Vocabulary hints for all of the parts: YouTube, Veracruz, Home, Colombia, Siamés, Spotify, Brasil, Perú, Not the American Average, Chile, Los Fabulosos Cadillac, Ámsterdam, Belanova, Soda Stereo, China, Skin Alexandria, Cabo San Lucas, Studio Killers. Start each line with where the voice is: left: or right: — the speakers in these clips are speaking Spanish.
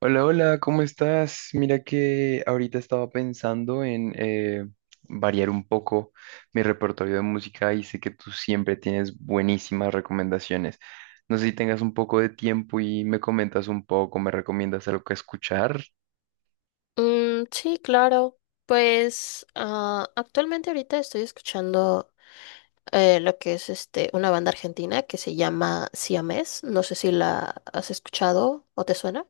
right: Hola, hola, ¿cómo estás? Mira que ahorita estaba pensando en variar un poco mi repertorio de música y sé que tú siempre tienes buenísimas recomendaciones. No sé si tengas un poco de tiempo y me comentas un poco, me recomiendas algo que escuchar.
left: Mm, sí, claro. Pues actualmente ahorita estoy escuchando lo que es una banda argentina que se llama Siamés. No sé si la has escuchado o te suena.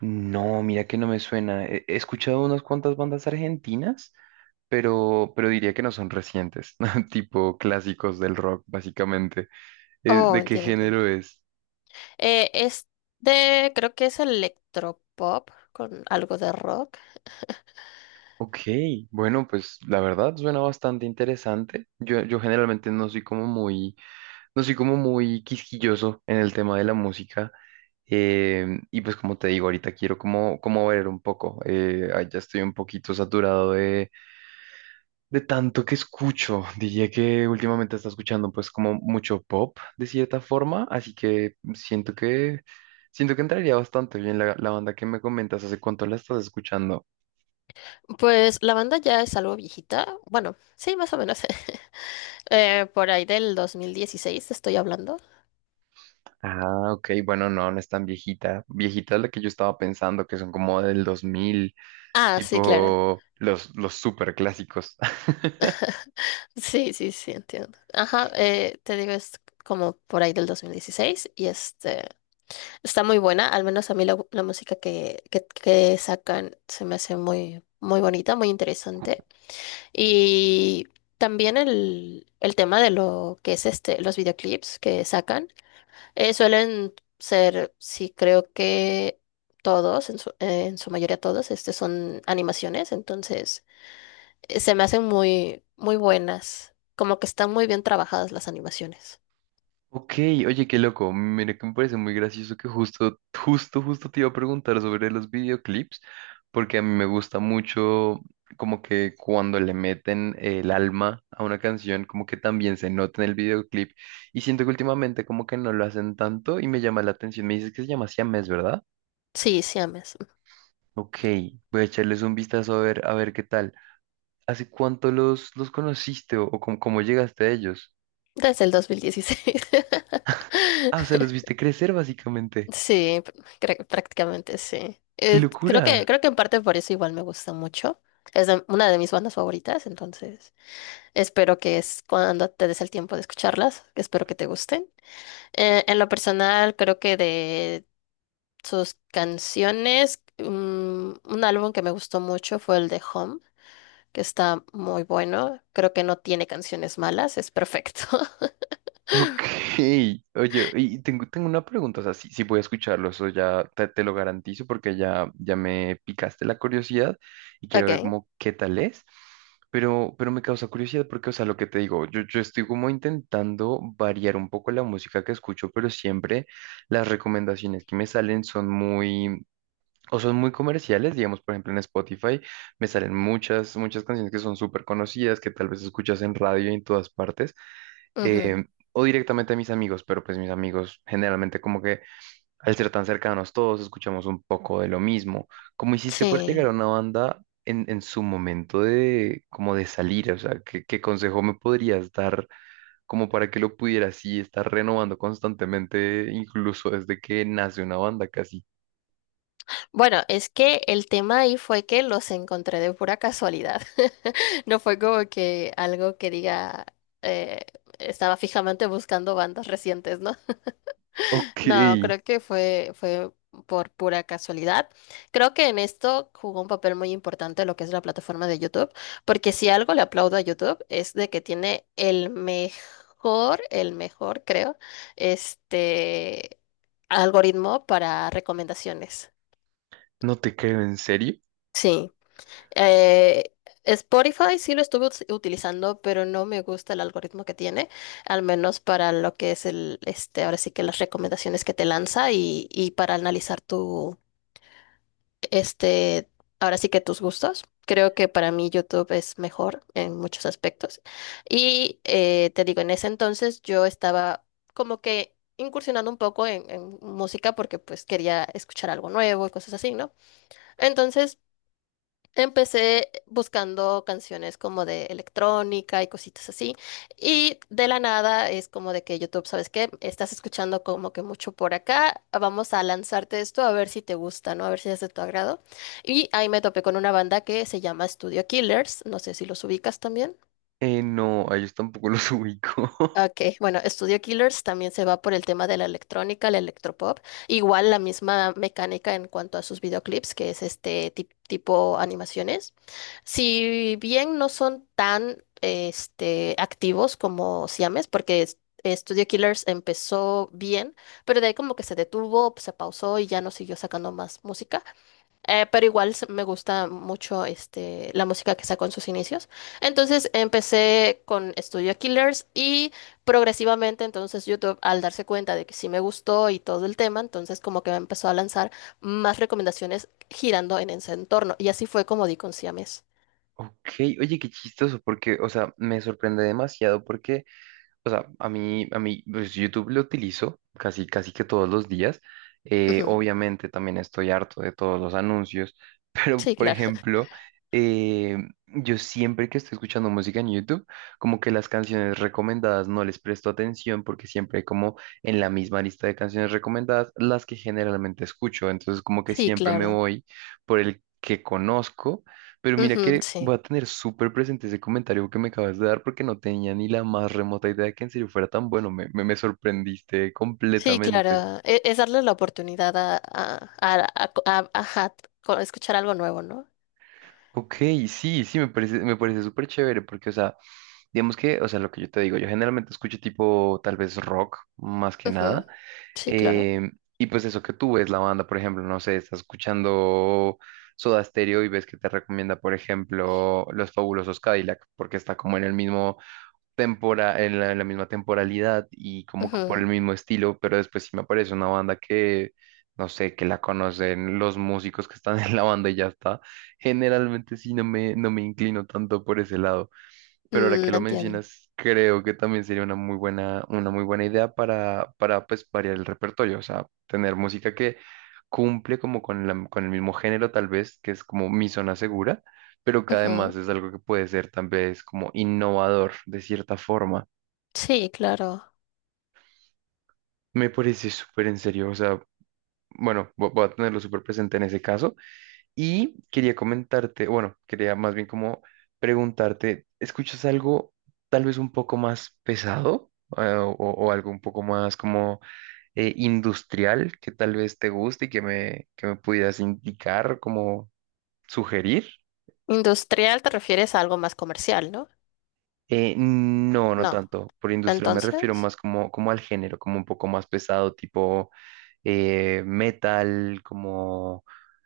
right: No, mira que no me suena. He escuchado unas cuantas bandas argentinas, pero diría que no son recientes, tipo clásicos del rock, básicamente. Eh,
left: Oh,
right: ¿De qué
left: entiendo.
right: género es?
left: Eh, es creo que es electropop con algo de rock.
right: Ok, bueno, pues la verdad suena bastante interesante. Yo generalmente no soy como muy, no soy como muy quisquilloso en el tema de la música. Y pues como te digo, ahorita quiero como, como ver un poco. Ya estoy un poquito saturado de tanto que escucho. Diría que últimamente está escuchando pues como mucho pop de cierta forma. Así que siento siento que entraría bastante bien la banda que me comentas. ¿Hace cuánto la estás escuchando?
left: Pues la banda ya es algo viejita. Bueno, sí, más o menos. Por ahí del 2016 te estoy hablando.
right: Ah, ok, bueno, no, no es tan viejita. Viejita es la que yo estaba pensando, que son como del 2000,
left: Ah, sí, claro.
right: tipo los super clásicos.
left: Sí, sí, sí, entiendo. Ajá, te digo, es como por ahí del 2016 y este está muy buena, al menos a mí la música que sacan se me hace muy, muy bonita, muy interesante. Y también el tema de lo que es este, los videoclips que sacan suelen ser, sí, creo que todos, en su mayoría todos, este son animaciones. Entonces se me hacen muy, muy buenas. Como que están muy bien trabajadas las animaciones.
right: Ok, oye, qué loco. Mira que me parece muy gracioso que justo te iba a preguntar sobre los videoclips, porque a mí me gusta mucho como que cuando le meten el alma a una canción, como que también se nota en el videoclip. Y siento que últimamente como que no lo hacen tanto y me llama la atención. Me dices que se llama Siamés, ¿verdad?
left: Sí, siames.
right: Ok, voy a echarles un vistazo a a ver qué tal. ¿Hace cuánto los conociste o cómo, cómo llegaste a ellos?
left: Desde el 2016.
right: Ah, o sea, los viste crecer básicamente.
left: Sí, prácticamente sí.
right: ¡Qué
left: Creo que,
right: locura!
left: creo que en parte por eso igual me gusta mucho. Una de mis bandas favoritas. Entonces espero que es cuando te des el tiempo de escucharlas, espero que te gusten. En lo personal, creo que de sus canciones, un álbum que me gustó mucho fue el de Home, que está muy bueno. Creo que no tiene canciones malas, es perfecto.
right: Ok, oye, y tengo una pregunta, o sea, sí voy a escucharlo, eso ya te lo garantizo porque ya me picaste la curiosidad y quiero ver
left: Ok,
right: como qué tal es, pero me causa curiosidad porque, o sea, lo que te digo, yo estoy como intentando variar un poco la música que escucho, pero siempre las recomendaciones que me salen son muy, o son muy comerciales, digamos, por ejemplo, en Spotify me salen muchas canciones que son súper conocidas, que tal vez escuchas en radio y en todas partes,
left: ujú,
right: eh, o directamente a mis amigos, pero pues mis amigos generalmente como que al ser tan cercanos todos escuchamos un poco de lo mismo. ¿Cómo hiciste para llegar a
left: sí.
right: una banda en su momento de como de salir? O sea, ¿ qué consejo me podrías dar como para que lo pudieras así estar renovando constantemente, incluso desde que nace una banda casi?
left: Bueno, es que el tema ahí fue que los encontré de pura casualidad. No fue como que algo que diga, eh, estaba fijamente buscando bandas recientes, ¿no?
right: Ok.
left: No, creo que fue por pura casualidad. Creo que en esto jugó un papel muy importante lo que es la plataforma de YouTube, porque si algo le aplaudo a YouTube es de que tiene el mejor, creo, este algoritmo para recomendaciones.
right: No te creo, ¿en serio?
left: Sí. Eh, Spotify sí lo estuve utilizando, pero no me gusta el algoritmo que tiene, al menos para lo que es ahora sí que las recomendaciones que te lanza, y para analizar este, ahora sí que tus gustos. Creo que para mí YouTube es mejor en muchos aspectos. Y te digo, en ese entonces yo estaba como que incursionando un poco en música, porque pues quería escuchar algo nuevo y cosas así, ¿no? Entonces empecé buscando canciones como de electrónica y cositas así. Y de la nada es como de que YouTube, ¿sabes qué? Estás escuchando como que mucho por acá. Vamos a lanzarte esto a ver si te gusta, ¿no? A ver si es de tu agrado. Y ahí me topé con una banda que se llama Studio Killers. No sé si los ubicas también.
right: No, a ellos tampoco los ubico.
left: Ok, bueno, Studio Killers también se va por el tema de la electrónica, el electropop, igual la misma mecánica en cuanto a sus videoclips, que es este tipo animaciones. Si bien no son tan este, activos como Siames, porque Studio Killers empezó bien, pero de ahí como que se detuvo, se pausó y ya no siguió sacando más música. Pero igual me gusta mucho este, la música que sacó en sus inicios. Entonces empecé con Studio Killers y progresivamente entonces YouTube, al darse cuenta de que sí me gustó y todo el tema, entonces como que me empezó a lanzar más recomendaciones girando en ese entorno. Y así fue como di con Siames.
right: Ok, oye, qué chistoso, porque, o sea, me sorprende demasiado porque o sea, a mí, pues, YouTube lo utilizo casi que todos los días.
left: Ujú.
right: Obviamente también estoy harto de todos los anuncios, pero
left: Sí,
right: por
left: claro.
right: ejemplo, eh, yo siempre que estoy escuchando música en YouTube, como que las canciones recomendadas no les presto atención porque siempre hay como en la misma lista de canciones recomendadas las que generalmente escucho. Entonces como que
left: Sí,
right: siempre me
left: claro.
right: voy por el que conozco pero mira
left: Ujú,
right: que
left: sí.
right: voy a tener súper presente ese comentario que me acabas de dar porque no tenía ni la más remota idea de que en serio fuera tan bueno. Me sorprendiste
left: Sí,
right: completamente.
left: claro. Es, darle la oportunidad a ajá, escuchar algo nuevo, ¿no?
right: Ok, sí, sí, me me parece súper chévere porque, o sea, digamos que, o sea, lo que yo te digo, yo generalmente escucho tipo tal vez rock más que
left: Ujú,
right: nada.
left: sí, claro.
right: em, y pues eso que tú ves la banda, por ejemplo, no sé, estás escuchando Soda Stereo y ves que te recomienda, por ejemplo, Los Fabulosos Cadillac porque está como en el mismo en en la misma temporalidad y como que por el
left: Ujú.
right: mismo estilo, pero después sí me aparece una banda no sé, que la conocen los músicos que están en la banda y ya está. Generalmente sí no me inclino tanto por ese lado. Pero ahora que
left: Mm,
right: lo
left: entiendo.
right: mencionas, creo que también sería una muy una muy buena idea para pues, variar el repertorio, o sea, tener música que cumple como con el mismo género tal vez, que es como mi zona segura, pero que además
left: Ujú.
right: es algo que puede ser tal vez como innovador de cierta forma.
left: Sí, claro.
right: Me parece súper en serio, o sea, bueno, voy a tenerlo súper presente en ese caso. Y quería comentarte, bueno, quería más bien como preguntarte, ¿escuchas algo tal vez un poco más pesado? O algo un poco más como industrial que tal vez te guste y que que me pudieras indicar, como sugerir?
left: ¿Industrial te refieres a algo más comercial, no?
right: No, no
left: No.
right: tanto. Por industria me refiero
left: Entonces.
right: más como, como al género, como un poco más pesado, tipo metal, como,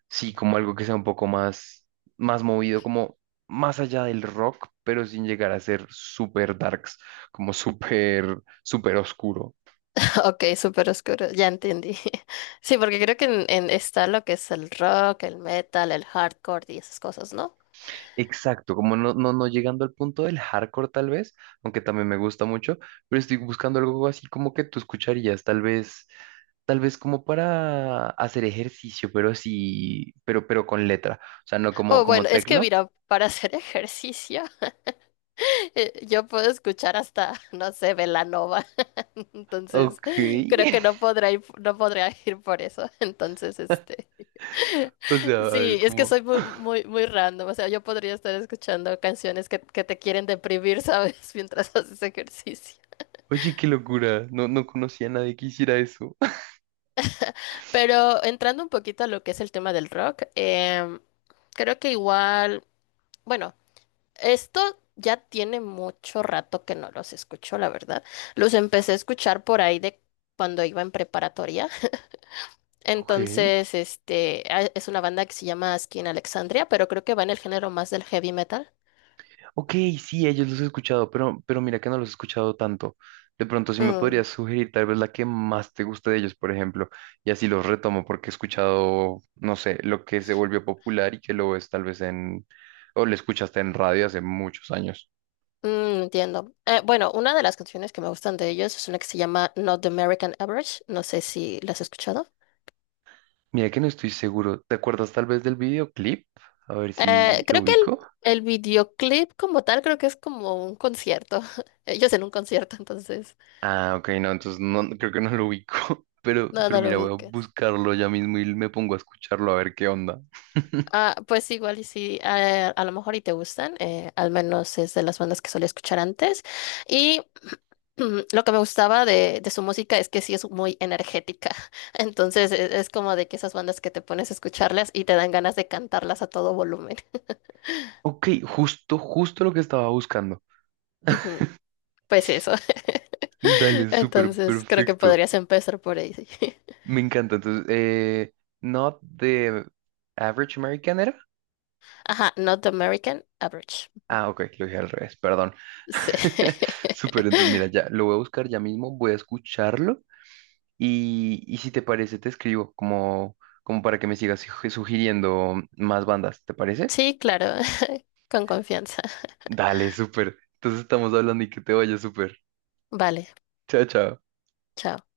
right: sí, como algo que sea un poco más, más movido, como más allá del rock, pero sin llegar a ser súper darks, como súper oscuro.
left: Ok, súper oscuro. Ya entendí. Sí, porque creo que está lo que es el rock, el metal, el hardcore y esas cosas, ¿no?
right: Exacto, como no llegando al punto del hardcore tal vez, aunque también me gusta mucho, pero estoy buscando algo así como que tú escucharías, tal tal vez como para hacer ejercicio, pero sí, pero con letra, o sea, no como,
left: Oh,
right: como
left: bueno, es que
right: tecno.
left: mira, para hacer ejercicio, yo puedo escuchar hasta, no sé, Belanova. Entonces,
right: Ok,
left: creo que no podrá ir por eso. Entonces, este.
right: o sea, a ver,
left: Sí, es que
right: como,
left: soy muy, muy, muy random. O sea, yo podría estar escuchando canciones que te quieren deprimir, ¿sabes? Mientras haces ejercicio.
right: oye, qué locura, no, no conocía a nadie que hiciera eso.
left: Pero entrando un poquito a lo que es el tema del rock, creo que igual, bueno, esto ya tiene mucho rato que no los escucho, la verdad. Los empecé a escuchar por ahí de cuando iba en preparatoria.
right: Ok.
left: Entonces, este, es una banda que se llama Skin Alexandria, pero creo que va en el género más del heavy metal.
right: Ok, sí, ellos los he escuchado, pero mira que no los he escuchado tanto. De pronto, sí me
left: Mm.
right: podrías sugerir tal vez la que más te guste de ellos, por ejemplo, y así los retomo porque he escuchado, no sé, lo que se volvió popular y que lo ves tal vez en, o lo escuchaste en radio hace muchos años.
left: Mm, entiendo. Bueno, una de las canciones que me gustan de ellos es una que se llama Not the American Average. No sé si la has escuchado.
right: Mira que no estoy seguro. ¿Te acuerdas tal vez del videoclip? A ver si
left: Eh,
right: lo
left: creo que el,
right: ubico.
left: el videoclip como tal, creo que es como un concierto. Ellos en un concierto. Entonces.
right: Ah, ok, no, entonces creo que no lo ubico.
left: No,
right: Pero
left: no lo
right: mira, voy a
left: ubicas.
right: buscarlo ya mismo y me pongo a escucharlo a ver qué onda.
left: Ah, pues igual y sí, a lo mejor y te gustan. Al menos es de las bandas que solía escuchar antes. Y lo que me gustaba de su música es que sí es muy energética. Entonces es como de que esas bandas que te pones a escucharlas y te dan ganas de cantarlas a todo volumen.
right: Ok, justo lo que estaba buscando.
left: Ujú, pues eso.
right: Dale, súper
left: Entonces creo que
right: perfecto.
left: podrías empezar por ahí, sí.
right: Me encanta. Entonces, Not the Average American era.
left: Ajá, Not American Average.
right: Ah, ok, lo dije al revés, perdón.
left: Sí.
right: Súper, entonces mira, ya lo voy a buscar ya mismo, voy a escucharlo y si te parece te escribo como, como para que me sigas sugiriendo más bandas, ¿te parece?
left: Sí, claro, con confianza.
right: Dale, súper. Entonces estamos hablando y que te vaya súper.
left: Vale,
right: Chao, chao.
left: chao.